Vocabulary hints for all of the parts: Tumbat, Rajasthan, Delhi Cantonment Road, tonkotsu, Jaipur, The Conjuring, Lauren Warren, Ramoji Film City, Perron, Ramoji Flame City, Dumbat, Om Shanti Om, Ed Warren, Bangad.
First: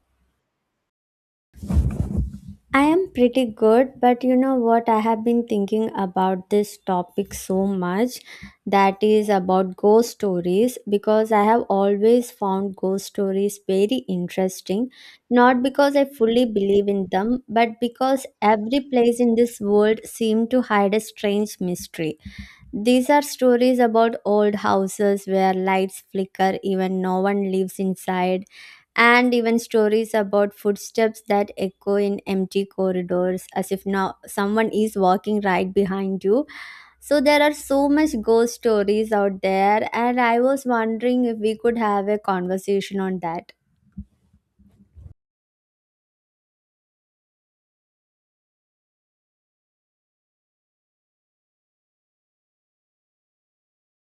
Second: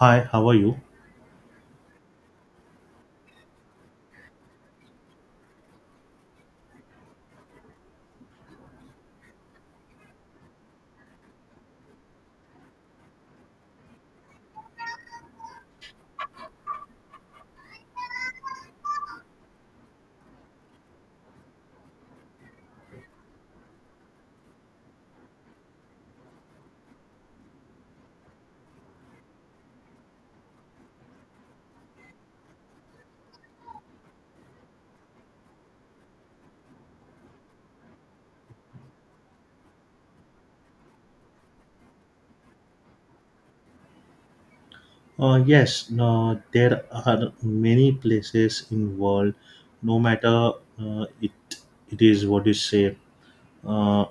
Hi, how are you? I am pretty good, but you know what? I have been thinking about this topic so much that is about ghost stories because I have always found ghost stories very interesting. Not because I fully believe in them, but because every place in this world seems to hide a strange mystery. These are stories about old houses where lights flicker even no one lives inside and even stories about footsteps that echo in empty corridors as if now someone is walking right behind you so there are so much ghost stories out there and I was wondering if we could have a conversation on that. Yes, no, there are many places in world. No matter uh, it, it is what you say. Uh,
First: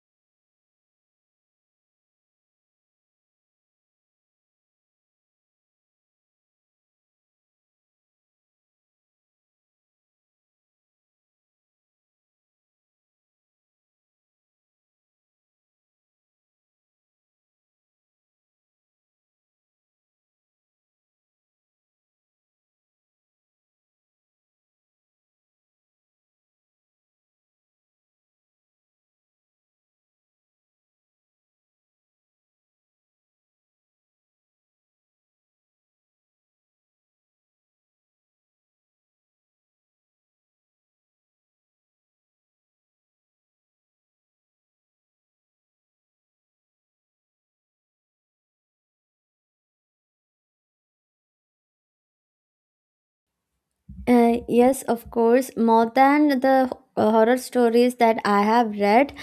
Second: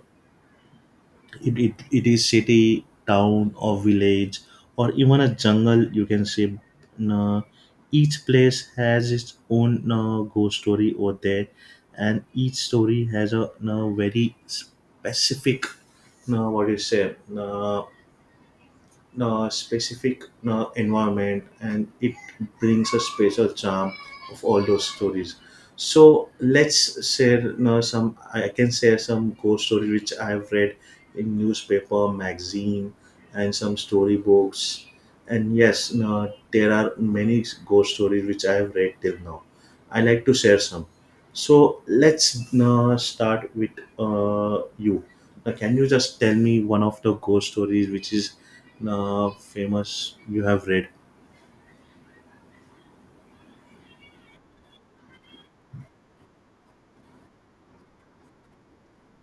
it is city, town, or village, or even a jungle. You can say. Uh, each place has its own ghost story over there, and each story has a, very specific. What you say? Specific environment, and it brings a special charm of all those stories. So let's share some I can share some ghost story which I've read in newspaper, magazine, and some storybooks. And yes, there are many ghost stories which I have read till now. I like to share some. So let's start with you now, can you just tell me one of the ghost stories which is famous you have read? Yes, of course, more than the horror stories that I have read.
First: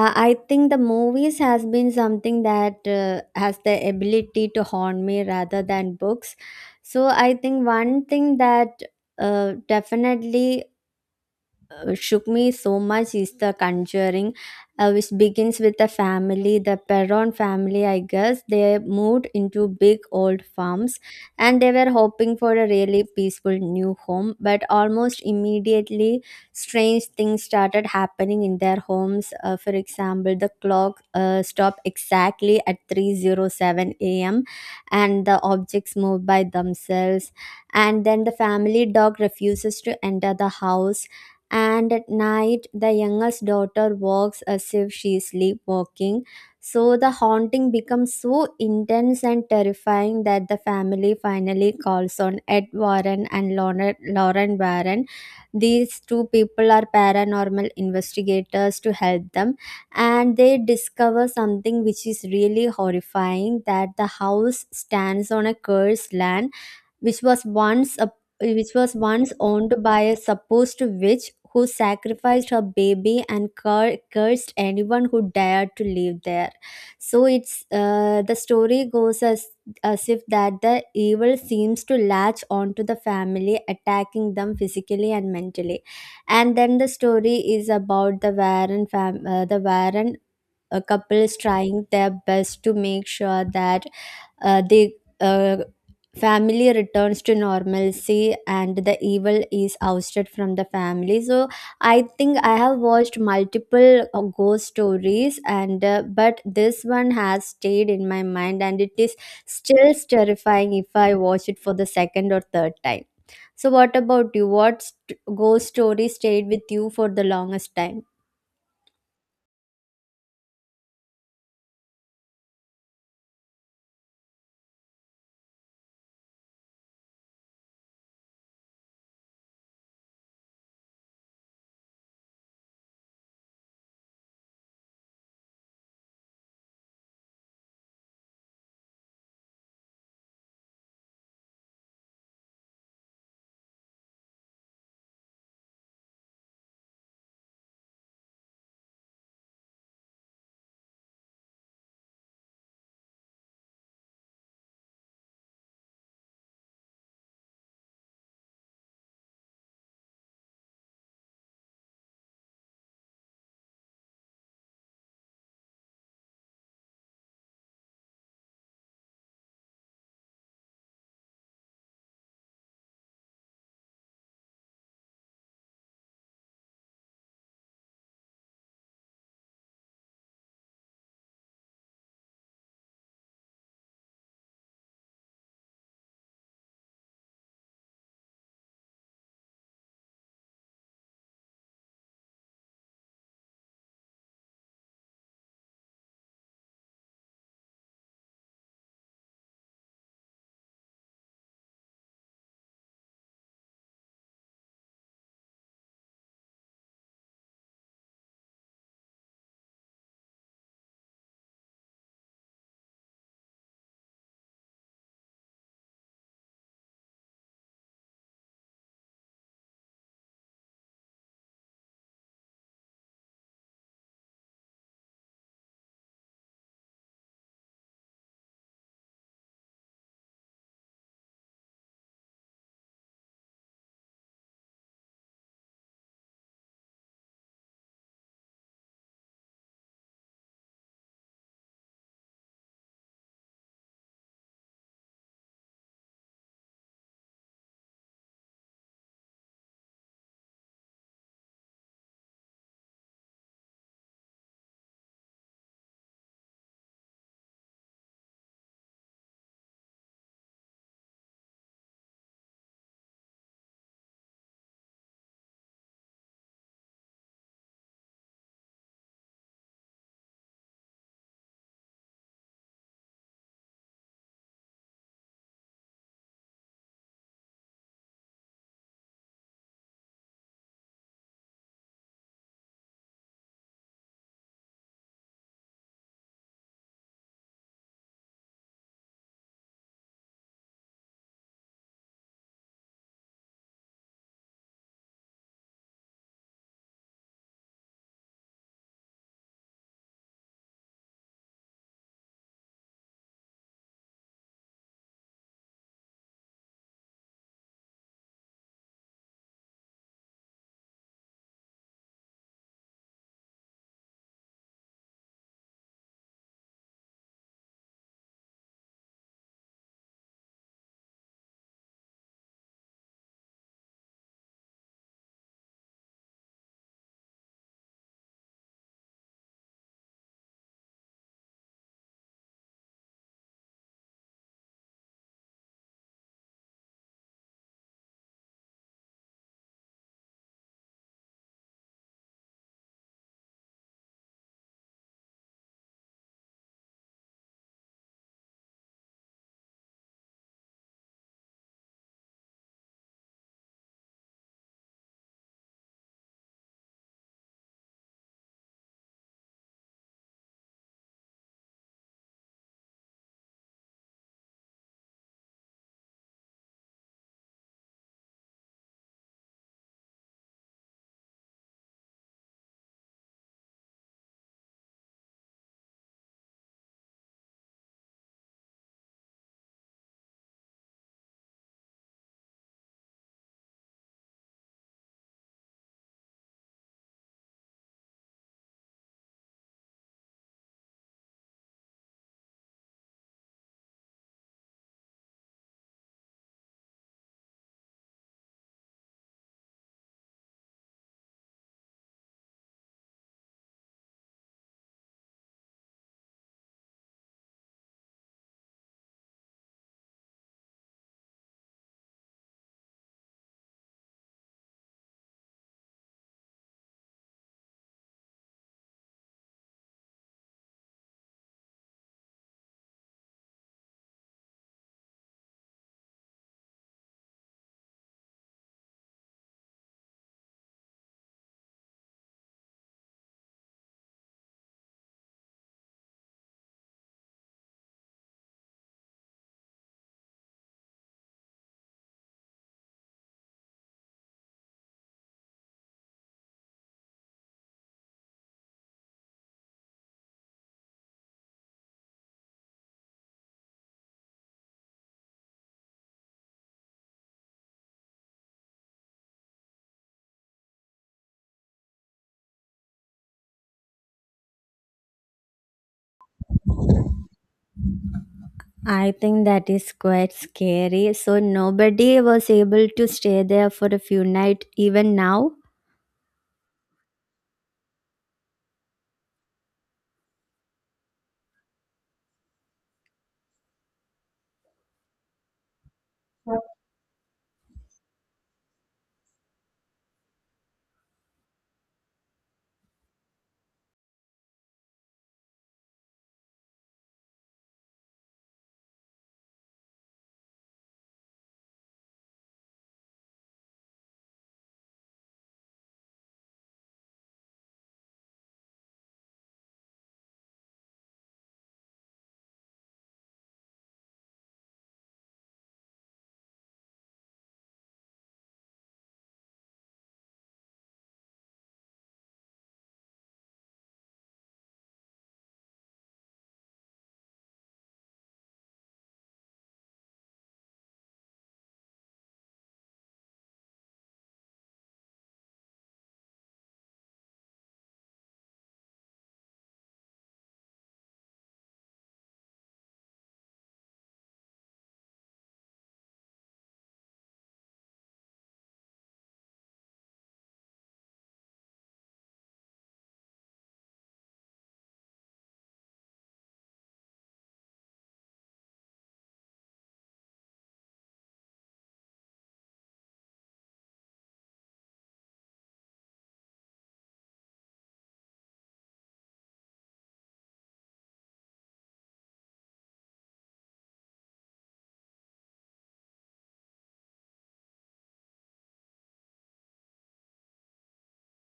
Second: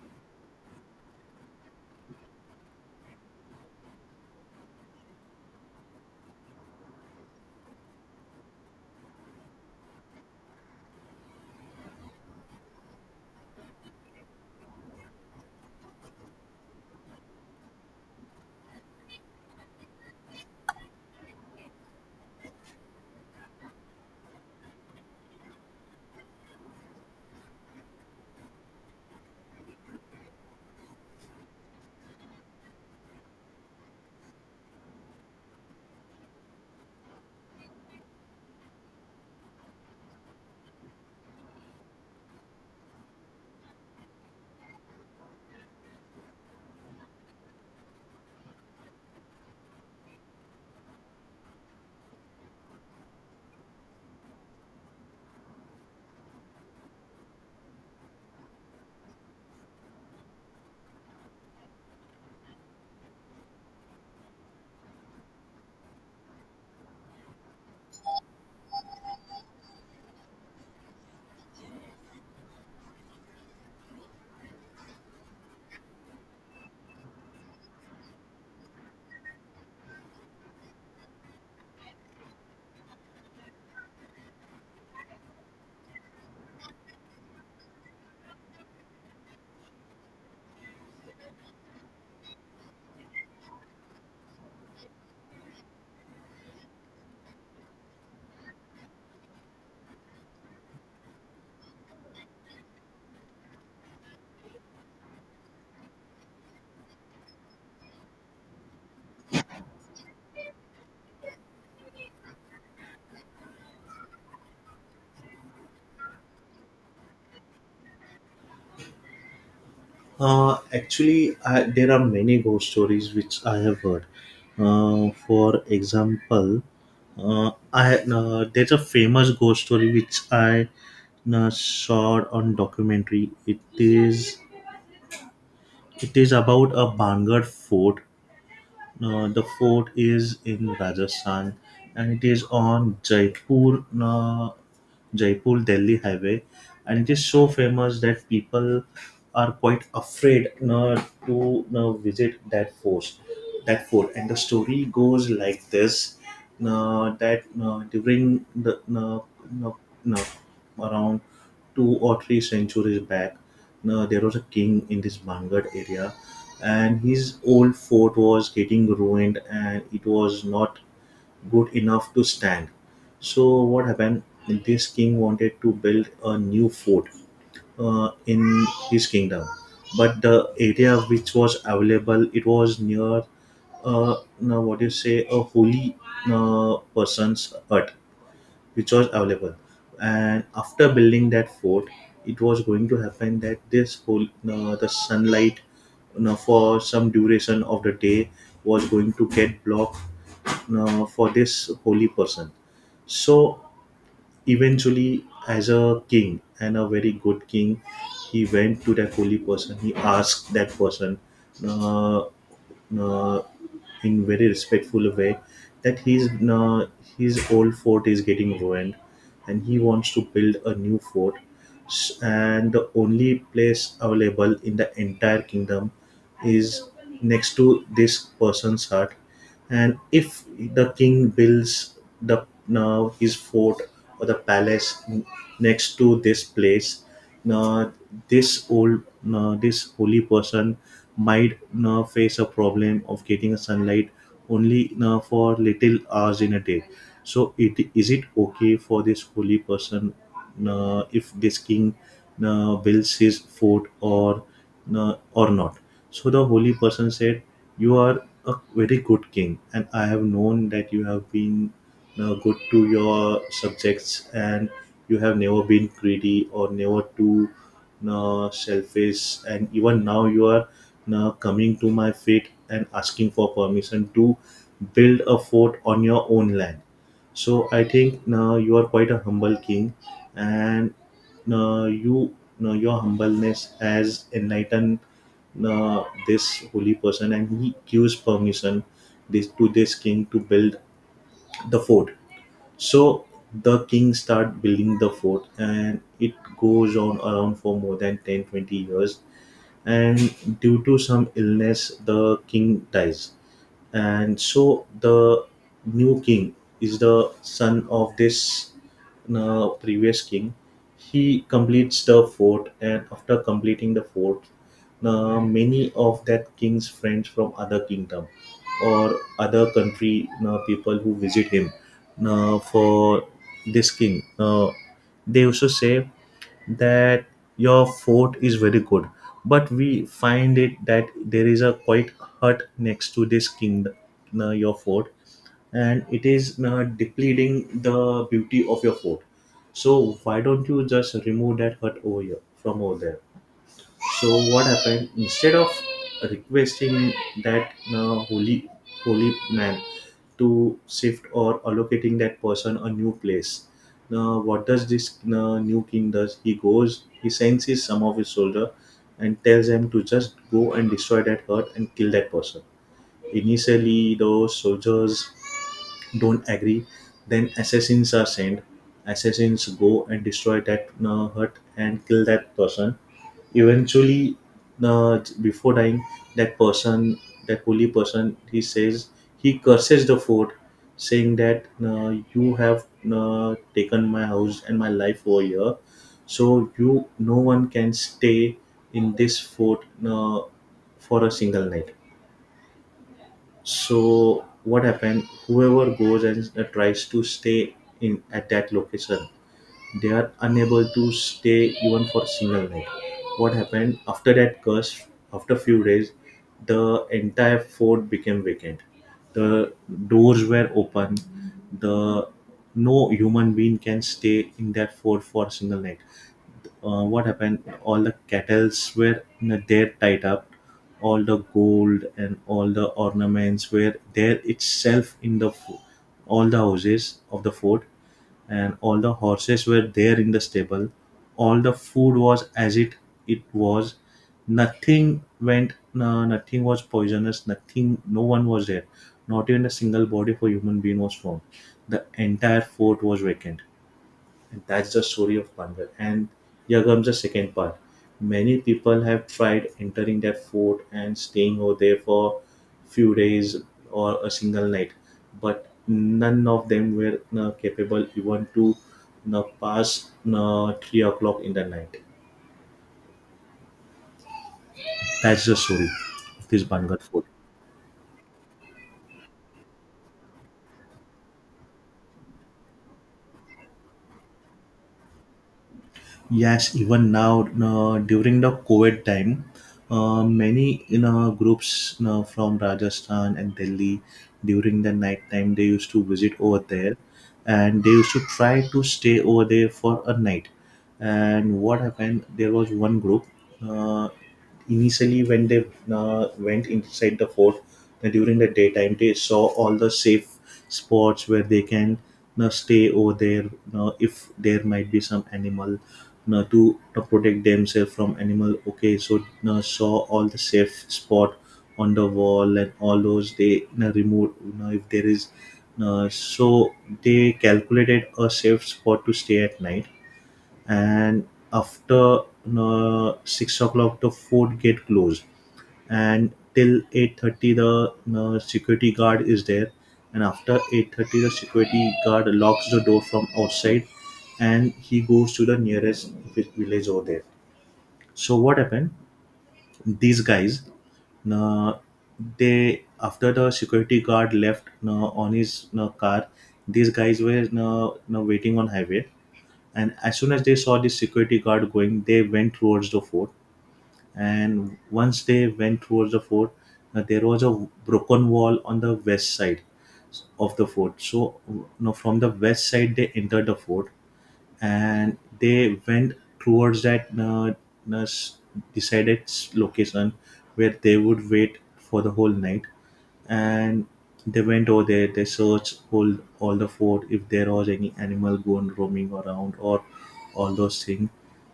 I think the movies has been something that has the ability to haunt me rather than books. So I think one thing that definitely shook me so much is The Conjuring, which begins with the family, the Perron family, I guess. They moved into big old farms and they were hoping for a really peaceful new home, but almost immediately, strange things started happening in their homes. For example, the clock stopped exactly at 3:07 a.m. and the objects moved by themselves, and then the family dog refuses to enter the house, and at night the youngest daughter walks as if she is sleepwalking. So the haunting becomes so intense and terrifying that the family finally calls on Ed Warren and Lauren Warren. These two people are paranormal investigators to help them, and they discover something which is really horrifying, that the house stands on a cursed land which was which was once owned by a supposed witch who sacrificed her baby and cursed anyone who dared to live there. So it's the story goes as if that the evil seems to latch onto the family, attacking them physically and mentally. And then the story is about the the Warren couples trying their best to make sure that the uh, family returns to normalcy and the evil is ousted from the family. So I think I have watched multiple ghost stories, and but this one has stayed in my mind, and it is still terrifying if I watch it for the second or third time. So, what about you? Ghost story stayed with you for the longest time? Actually, there are many ghost stories which I have heard. For example, I there's a famous ghost story which I saw on documentary. It is about a Bangad fort. The fort is in Rajasthan, and it is on Jaipur. Jaipur Delhi highway, and it is so famous that people are quite afraid to visit that fort. That fort, and the story goes like this: that during the uh, uh, around 2 or 3 centuries back, there was a king in this Bangad area, and his old fort was getting ruined, and it was not good enough to stand. So what happened? This king wanted to build a new fort in his kingdom, but the area which was available, it was near uh, now what do you say, a holy person's hut which was available. And after building that fort, it was going to happen that this whole the sunlight you for some duration of the day was going to get blocked for this holy person. So eventually, as a king and a very good king, he went to that holy person. He asked that person uh, uh, in very respectful way that his old fort is getting ruined, and he wants to build a new fort. And the only place available in the entire kingdom is next to this person's hut. And if the king builds the now his fort or the palace next to this place, now this old now this holy person might now face a problem of getting a sunlight only now for little hours in a day. So it is it okay for this holy person now if this king now builds his fort or now or not? So the holy person said, you are a very good king, and I have known that you have been good to your subjects, and you have never been greedy or never too selfish. And even now, you are coming to my feet and asking for permission to build a fort on your own land. So I think now you are quite a humble king, and uh, you your humbleness has enlightened this holy person, and he gives permission this to this king to build the fort. So the king start building the fort, and it goes on around for more than 10, 20 years. And due to some illness, the king dies. And so the new king is the son of this previous king. He completes the fort, and after completing the fort, many of that king's friends from other kingdom or other country, people who visit him for this king they also say that your fort is very good, but we find it that there is a quite hut next to this kingdom, your fort, and it is depleting the beauty of your fort. So why don't you just remove that hut over here from over there? So what happened, instead of requesting that holy man to shift or allocating that person a new place, now what does this new king does, he goes, he sends his some of his soldier and tells them to just go and destroy that hut and kill that person. Initially, the soldiers don't agree. Then assassins are sent. Assassins go and destroy that hut and kill that person. Eventually, before dying, that person, that holy person, he says, he curses the fort, saying that you have taken my house and my life over here. So you, no one can stay in this fort for a single night. So what happened? Whoever goes and tries to stay in at that location, they are unable to stay even for single night. What happened after that curse? After few days, the entire fort became vacant. The doors were open. The no human being can stay in that fort for a single night. What happened, all the kettles were there tied up, all the gold and all the ornaments were there itself in the all the houses of the fort, and all the horses were there in the stable, all the food was as it was, nothing went no, nothing was poisonous, nothing no one was there, not even a single body for human being was found. The entire fort was vacant. And that's the story of Bandar. And here comes the second part. Many people have tried entering that fort and staying over there for few days or a single night, but none of them were capable even to pass 3 o'clock in the night. That's the story of this Bandar fort. I think that is quite scary. So nobody was able to stay there for a few nights. Even now, Yes, even now during the COVID time, many, you know, groups, you know, from Rajasthan and Delhi during the night time, they used to visit over there, and they used to try to stay over there for a night. And what happened? There was one group. Uh, Initially, when they went inside the fort during the daytime, they saw all the safe spots where they can stay over there if there might be some animal to protect themselves from animal. Okay, so saw all the safe spot on the wall and all those, they removed you if there is so they calculated a safe spot to stay at night. And after 6 o'clock, the fort get closed, and till 8:30 the security guard is there, and after 8:30 the security guard locks the door from outside, and he goes to the nearest village over there. So what happened, these guys, uh, they, after the security guard left on his car, these guys were waiting on highway, and as soon as they saw the security guard going, they went towards the fort. And once they went towards the fort, there was a broken wall on the west side of the fort. So now from the west side they entered the fort, and they went towards that nurse decided location where they would wait for the whole night. And they went over there, they searched all the fort if there was any animal going roaming around or all those things.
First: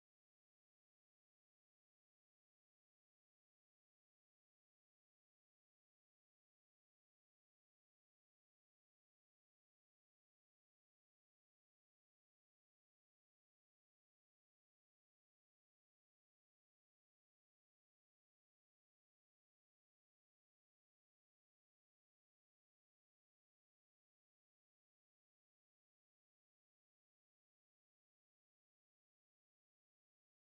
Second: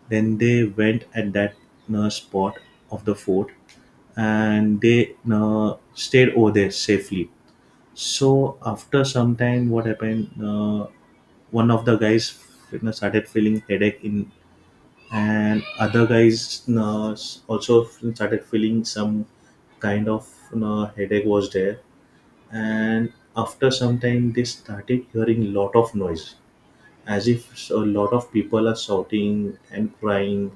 Then they went at that spot of the fort, and they stayed over there safely. So after some time, what happened? One of the guys, you know, started feeling headache in, and other guys, you know, also started feeling some kind of, you know, headache was there. And after some time, they started hearing lot of noise, as if a lot of people are shouting and crying.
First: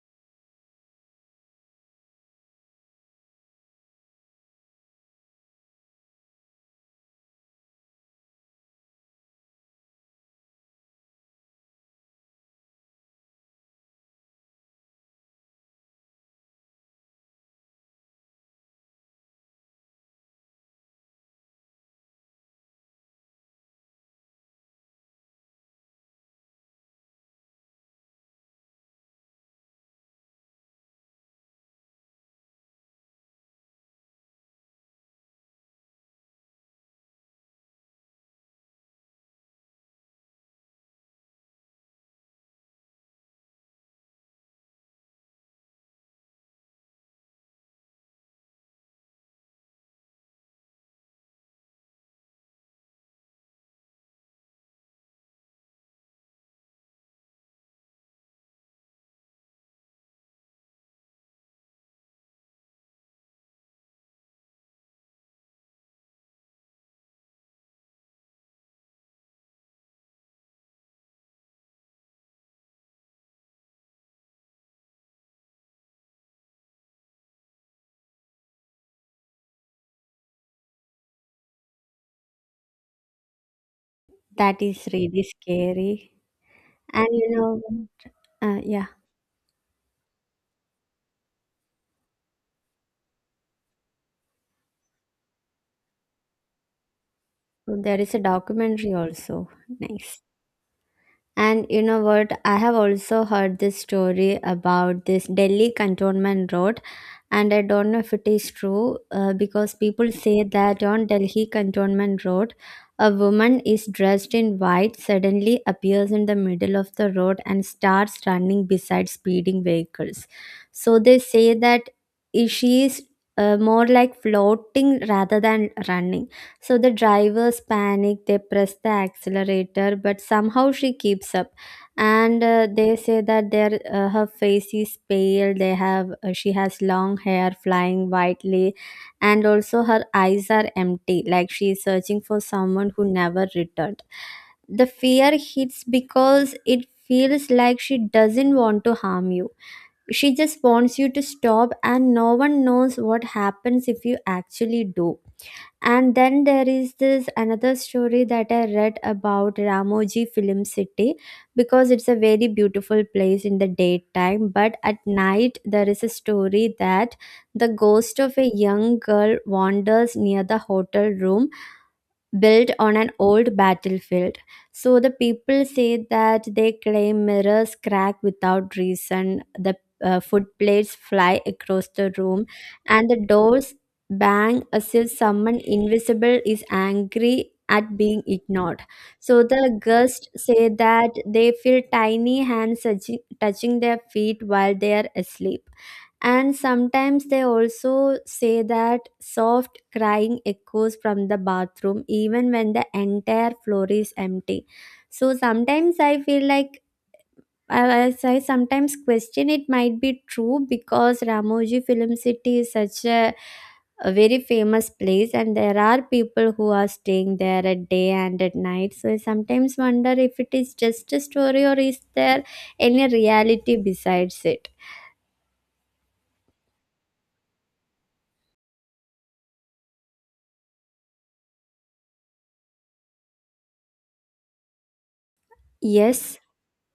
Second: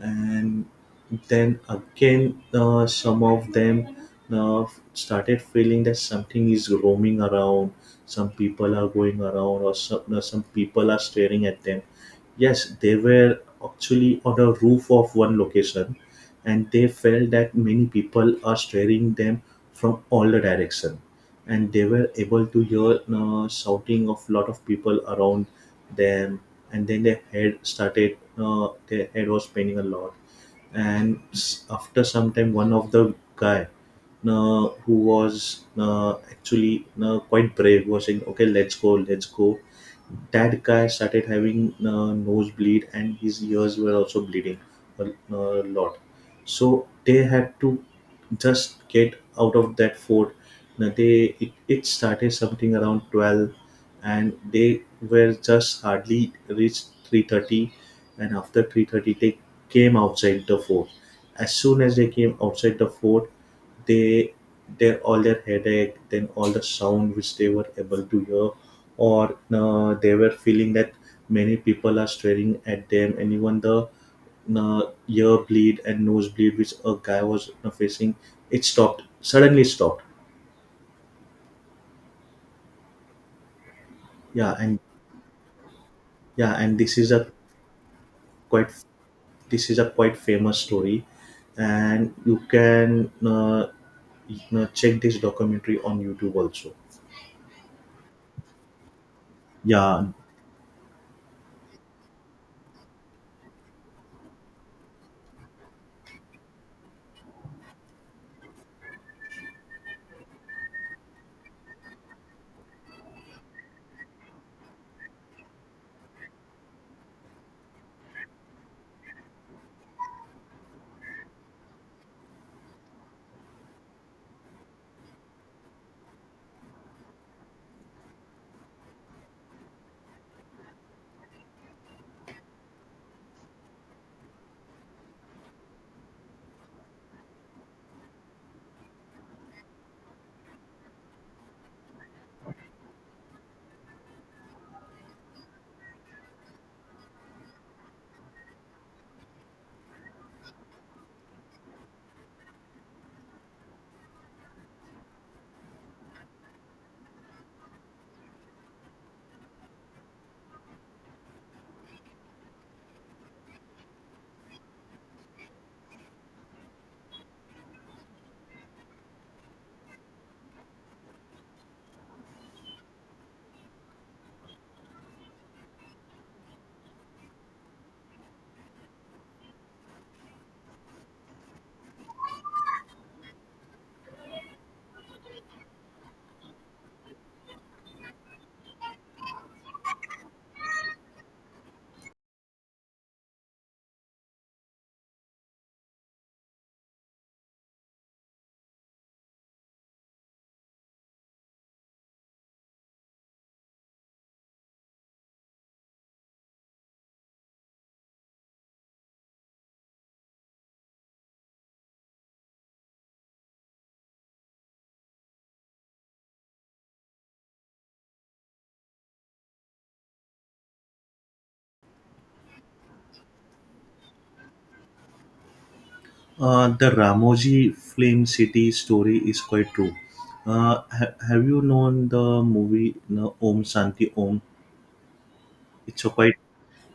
And then again some of them uh, started feeling that something is roaming around, some people are going around, or some people are staring at them. Yes, they were actually on the roof of one location, and they felt that many people are staring them from all the direction, and they were able to hear shouting of lot of people around them. And then their head started their head was paining a lot. And after some time, one of the guy who was actually quite brave was saying, okay, let's go, let's go. That guy started having nosebleed, and his ears were also bleeding a, a lot. So they had to just get out of that fort. Now they, it started something around 12, and they were just hardly reached 3:30. And after 3:30, they came outside the fort. As soon as they came outside the fort, they, their all their headache, then all the sound which they were able to hear or they were feeling that many people are staring at them, and even the uh, ear bleed and nose bleed which a guy was facing, it stopped, suddenly stopped. Yeah. that And is really scary. yeah, and this And is a you know, quite, yeah. this is a quite famous story, and you can you know, check this documentary on YouTube also. So, there is a documentary also. Yeah. Nice. And you know what? I have also heard this story about this Delhi Cantonment Road, and I don't know if it is true because people say that on Delhi Cantonment Road, a woman is dressed in white suddenly appears in the middle of the road and starts running beside speeding vehicles. So they say that she is more like floating rather than running. So the drivers panic, they press the accelerator, but somehow she keeps up. And they say that their her face is pale. They have She has long hair flying widely, and also her eyes are empty, like she is searching for someone who never returned. The fear hits because it feels like she doesn't want to harm you. She just wants you to stop, and no one knows what happens if you actually do. And then there is this another story that I read about Ramoji Film City, because it's a very beautiful place in the daytime. But at night, there is a story that the ghost of a young girl wanders near the hotel room built on an old battlefield. So the people say that they claim mirrors crack without reason, the food fly across the room, and the doors bang as if someone invisible is angry at being ignored. So the ghosts say that they feel tiny hands touching their feet while they are asleep. And sometimes they also say that soft crying echoes from the bathroom even when the entire floor is empty. So sometimes I feel like I sometimes question it might be true because Ramoji Film City is such a very famous place and there are people who are staying there at day and at night. So I sometimes wonder if it is just a story or is there any reality besides it. The Ramoji Flame City story is quite true. Have you known the movie no, Om Shanti Om? It's a quite Yes.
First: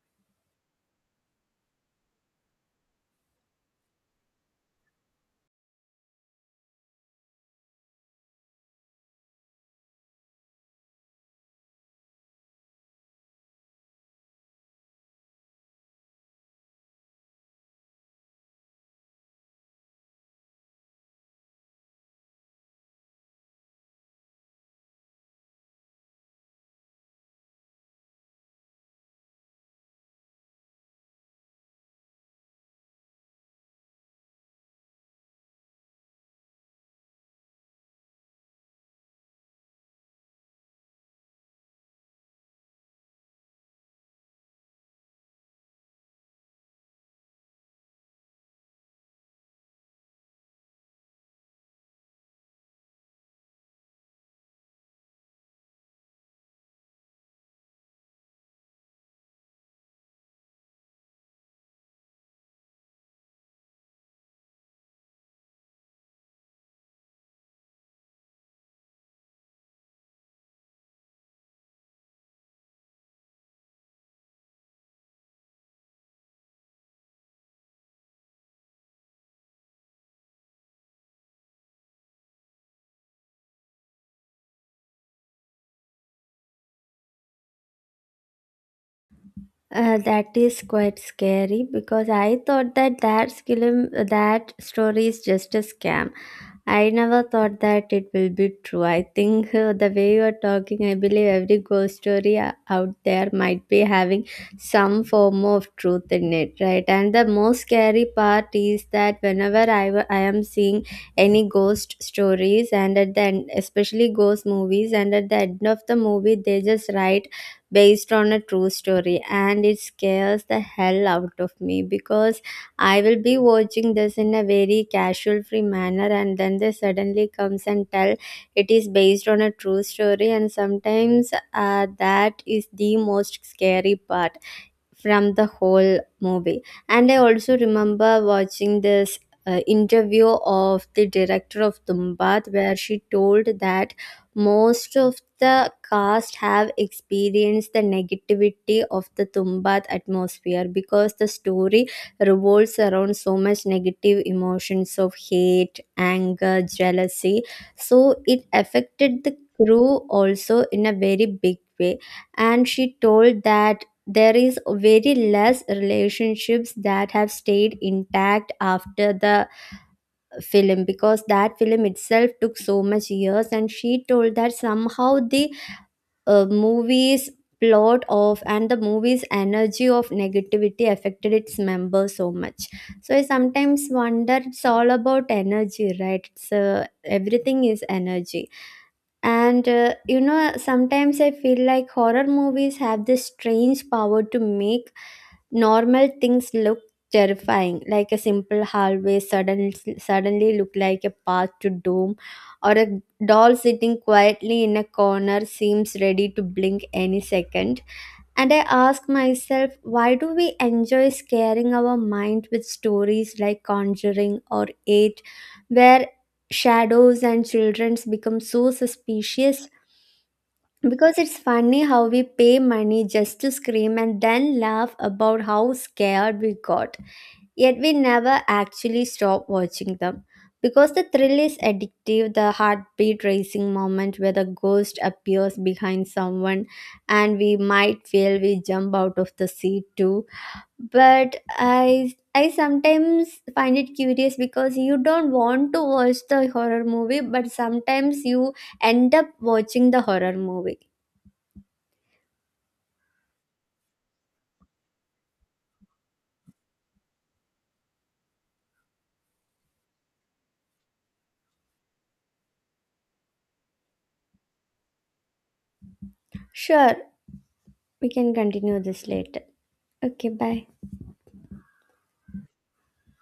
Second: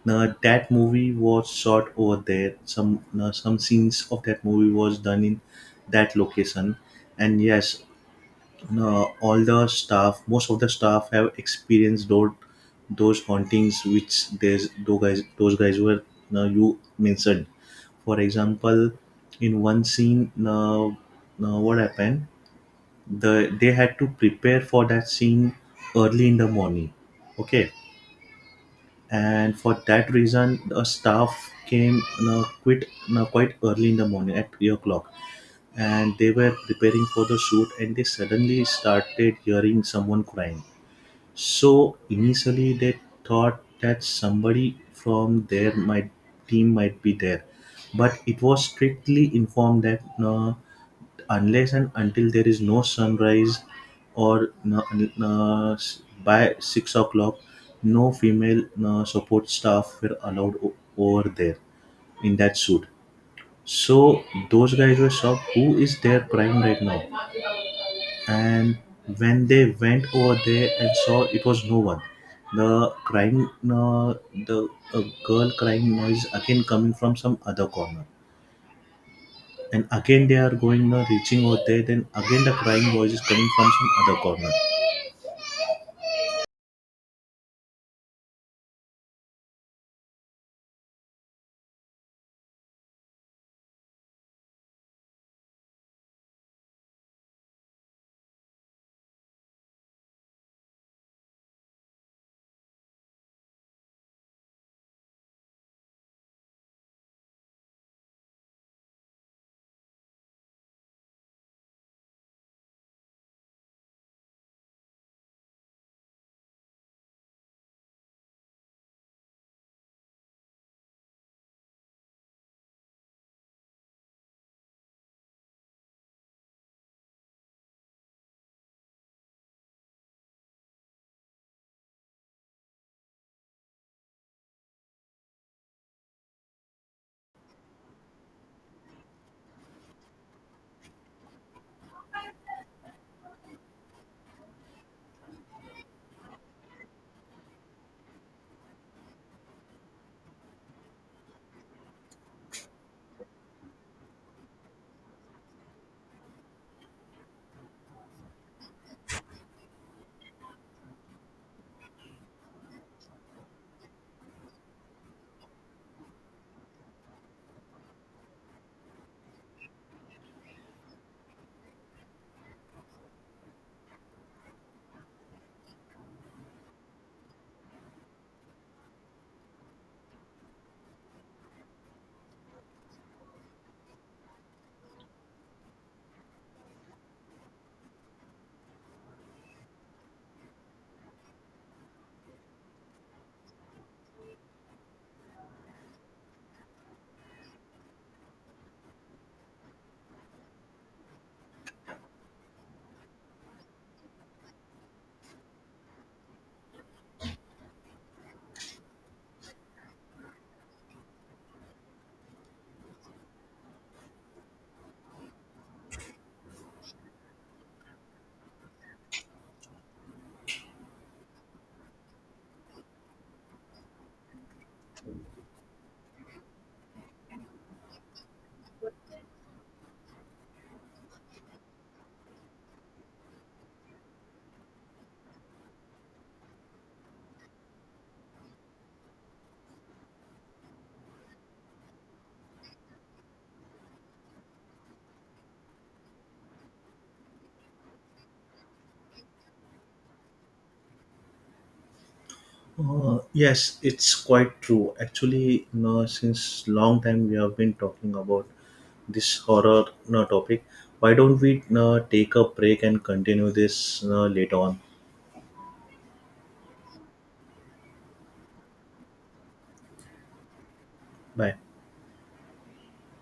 no, that movie was shot over there. Some no, some scenes of that movie was done in that location, and yes, no, all the staff, most of the staff have experienced those hauntings which there's those guys were no, you mentioned. For example, in one scene, now now what happened? The they had to prepare for that scene early in the morning. Okay, and for that reason, the staff came now quit now quite early in the morning at 3 o'clock, and they were preparing for the shoot, and they suddenly started hearing someone crying. So initially they thought that somebody from their my team might be there, but it was strictly informed that no, unless and until there is no sunrise or no, no, by 6 o'clock, no female no, support staff were allowed over there in that suit. So those guys were shocked. Who is their prime right now? And when they went over there and saw, it was no one. The crying the girl crying noise again coming from some other corner. And again they are going reaching over there, then again the crying voice is coming from some other corner. That is quite scary because I thought that that film, that story is just a scam. I never thought that it will be true. I think the way you are talking, I believe every ghost story out there might be having some form of truth in it, right? And the most scary part is that whenever I am seeing any ghost stories, and at the end, especially ghost movies, and at the end of the movie, they just write based on a true story, and it scares the hell out of me because I will be watching this in a very casual free manner and then they suddenly comes and tell it is based on a true story, and sometimes that is the most scary part from the whole movie. And I also remember watching this interview of the director of Dumbat where she told that most of the cast have experienced the negativity of the Tumbat atmosphere because the story revolves around so much negative emotions of hate, anger, jealousy. So it affected the crew also in a very big way, and she told that there is very less relationships that have stayed intact after the film because that film itself took so much years, and she told that somehow the movie's plot of and the movie's energy of negativity affected its members so much. So I sometimes wonder it's all about energy, right? It's everything is energy. And sometimes I feel like horror movies have this strange power to make normal things look terrifying, like a simple hallway suddenly look like a path to doom, or a doll sitting quietly in a corner seems ready to blink any second. And I ask myself, why do we enjoy scaring our mind with stories like Conjuring or Eight, where shadows and children become so suspicious? Because it's funny how we pay money just to scream and then laugh about how scared we got. Yet we never actually stop watching them because the thrill is addictive, the heartbeat racing moment where the ghost appears behind someone and we might feel we jump out of the seat too. But I sometimes find it curious because you don't want to watch the horror movie, but sometimes you end up watching the horror movie. Yes, it's quite true. Actually, you know, since long time we have been talking about this horror, you know, topic. Why don't we, you know, take a break and continue this, you know, later on. Sure, we can continue this later. Okay, bye. Bye.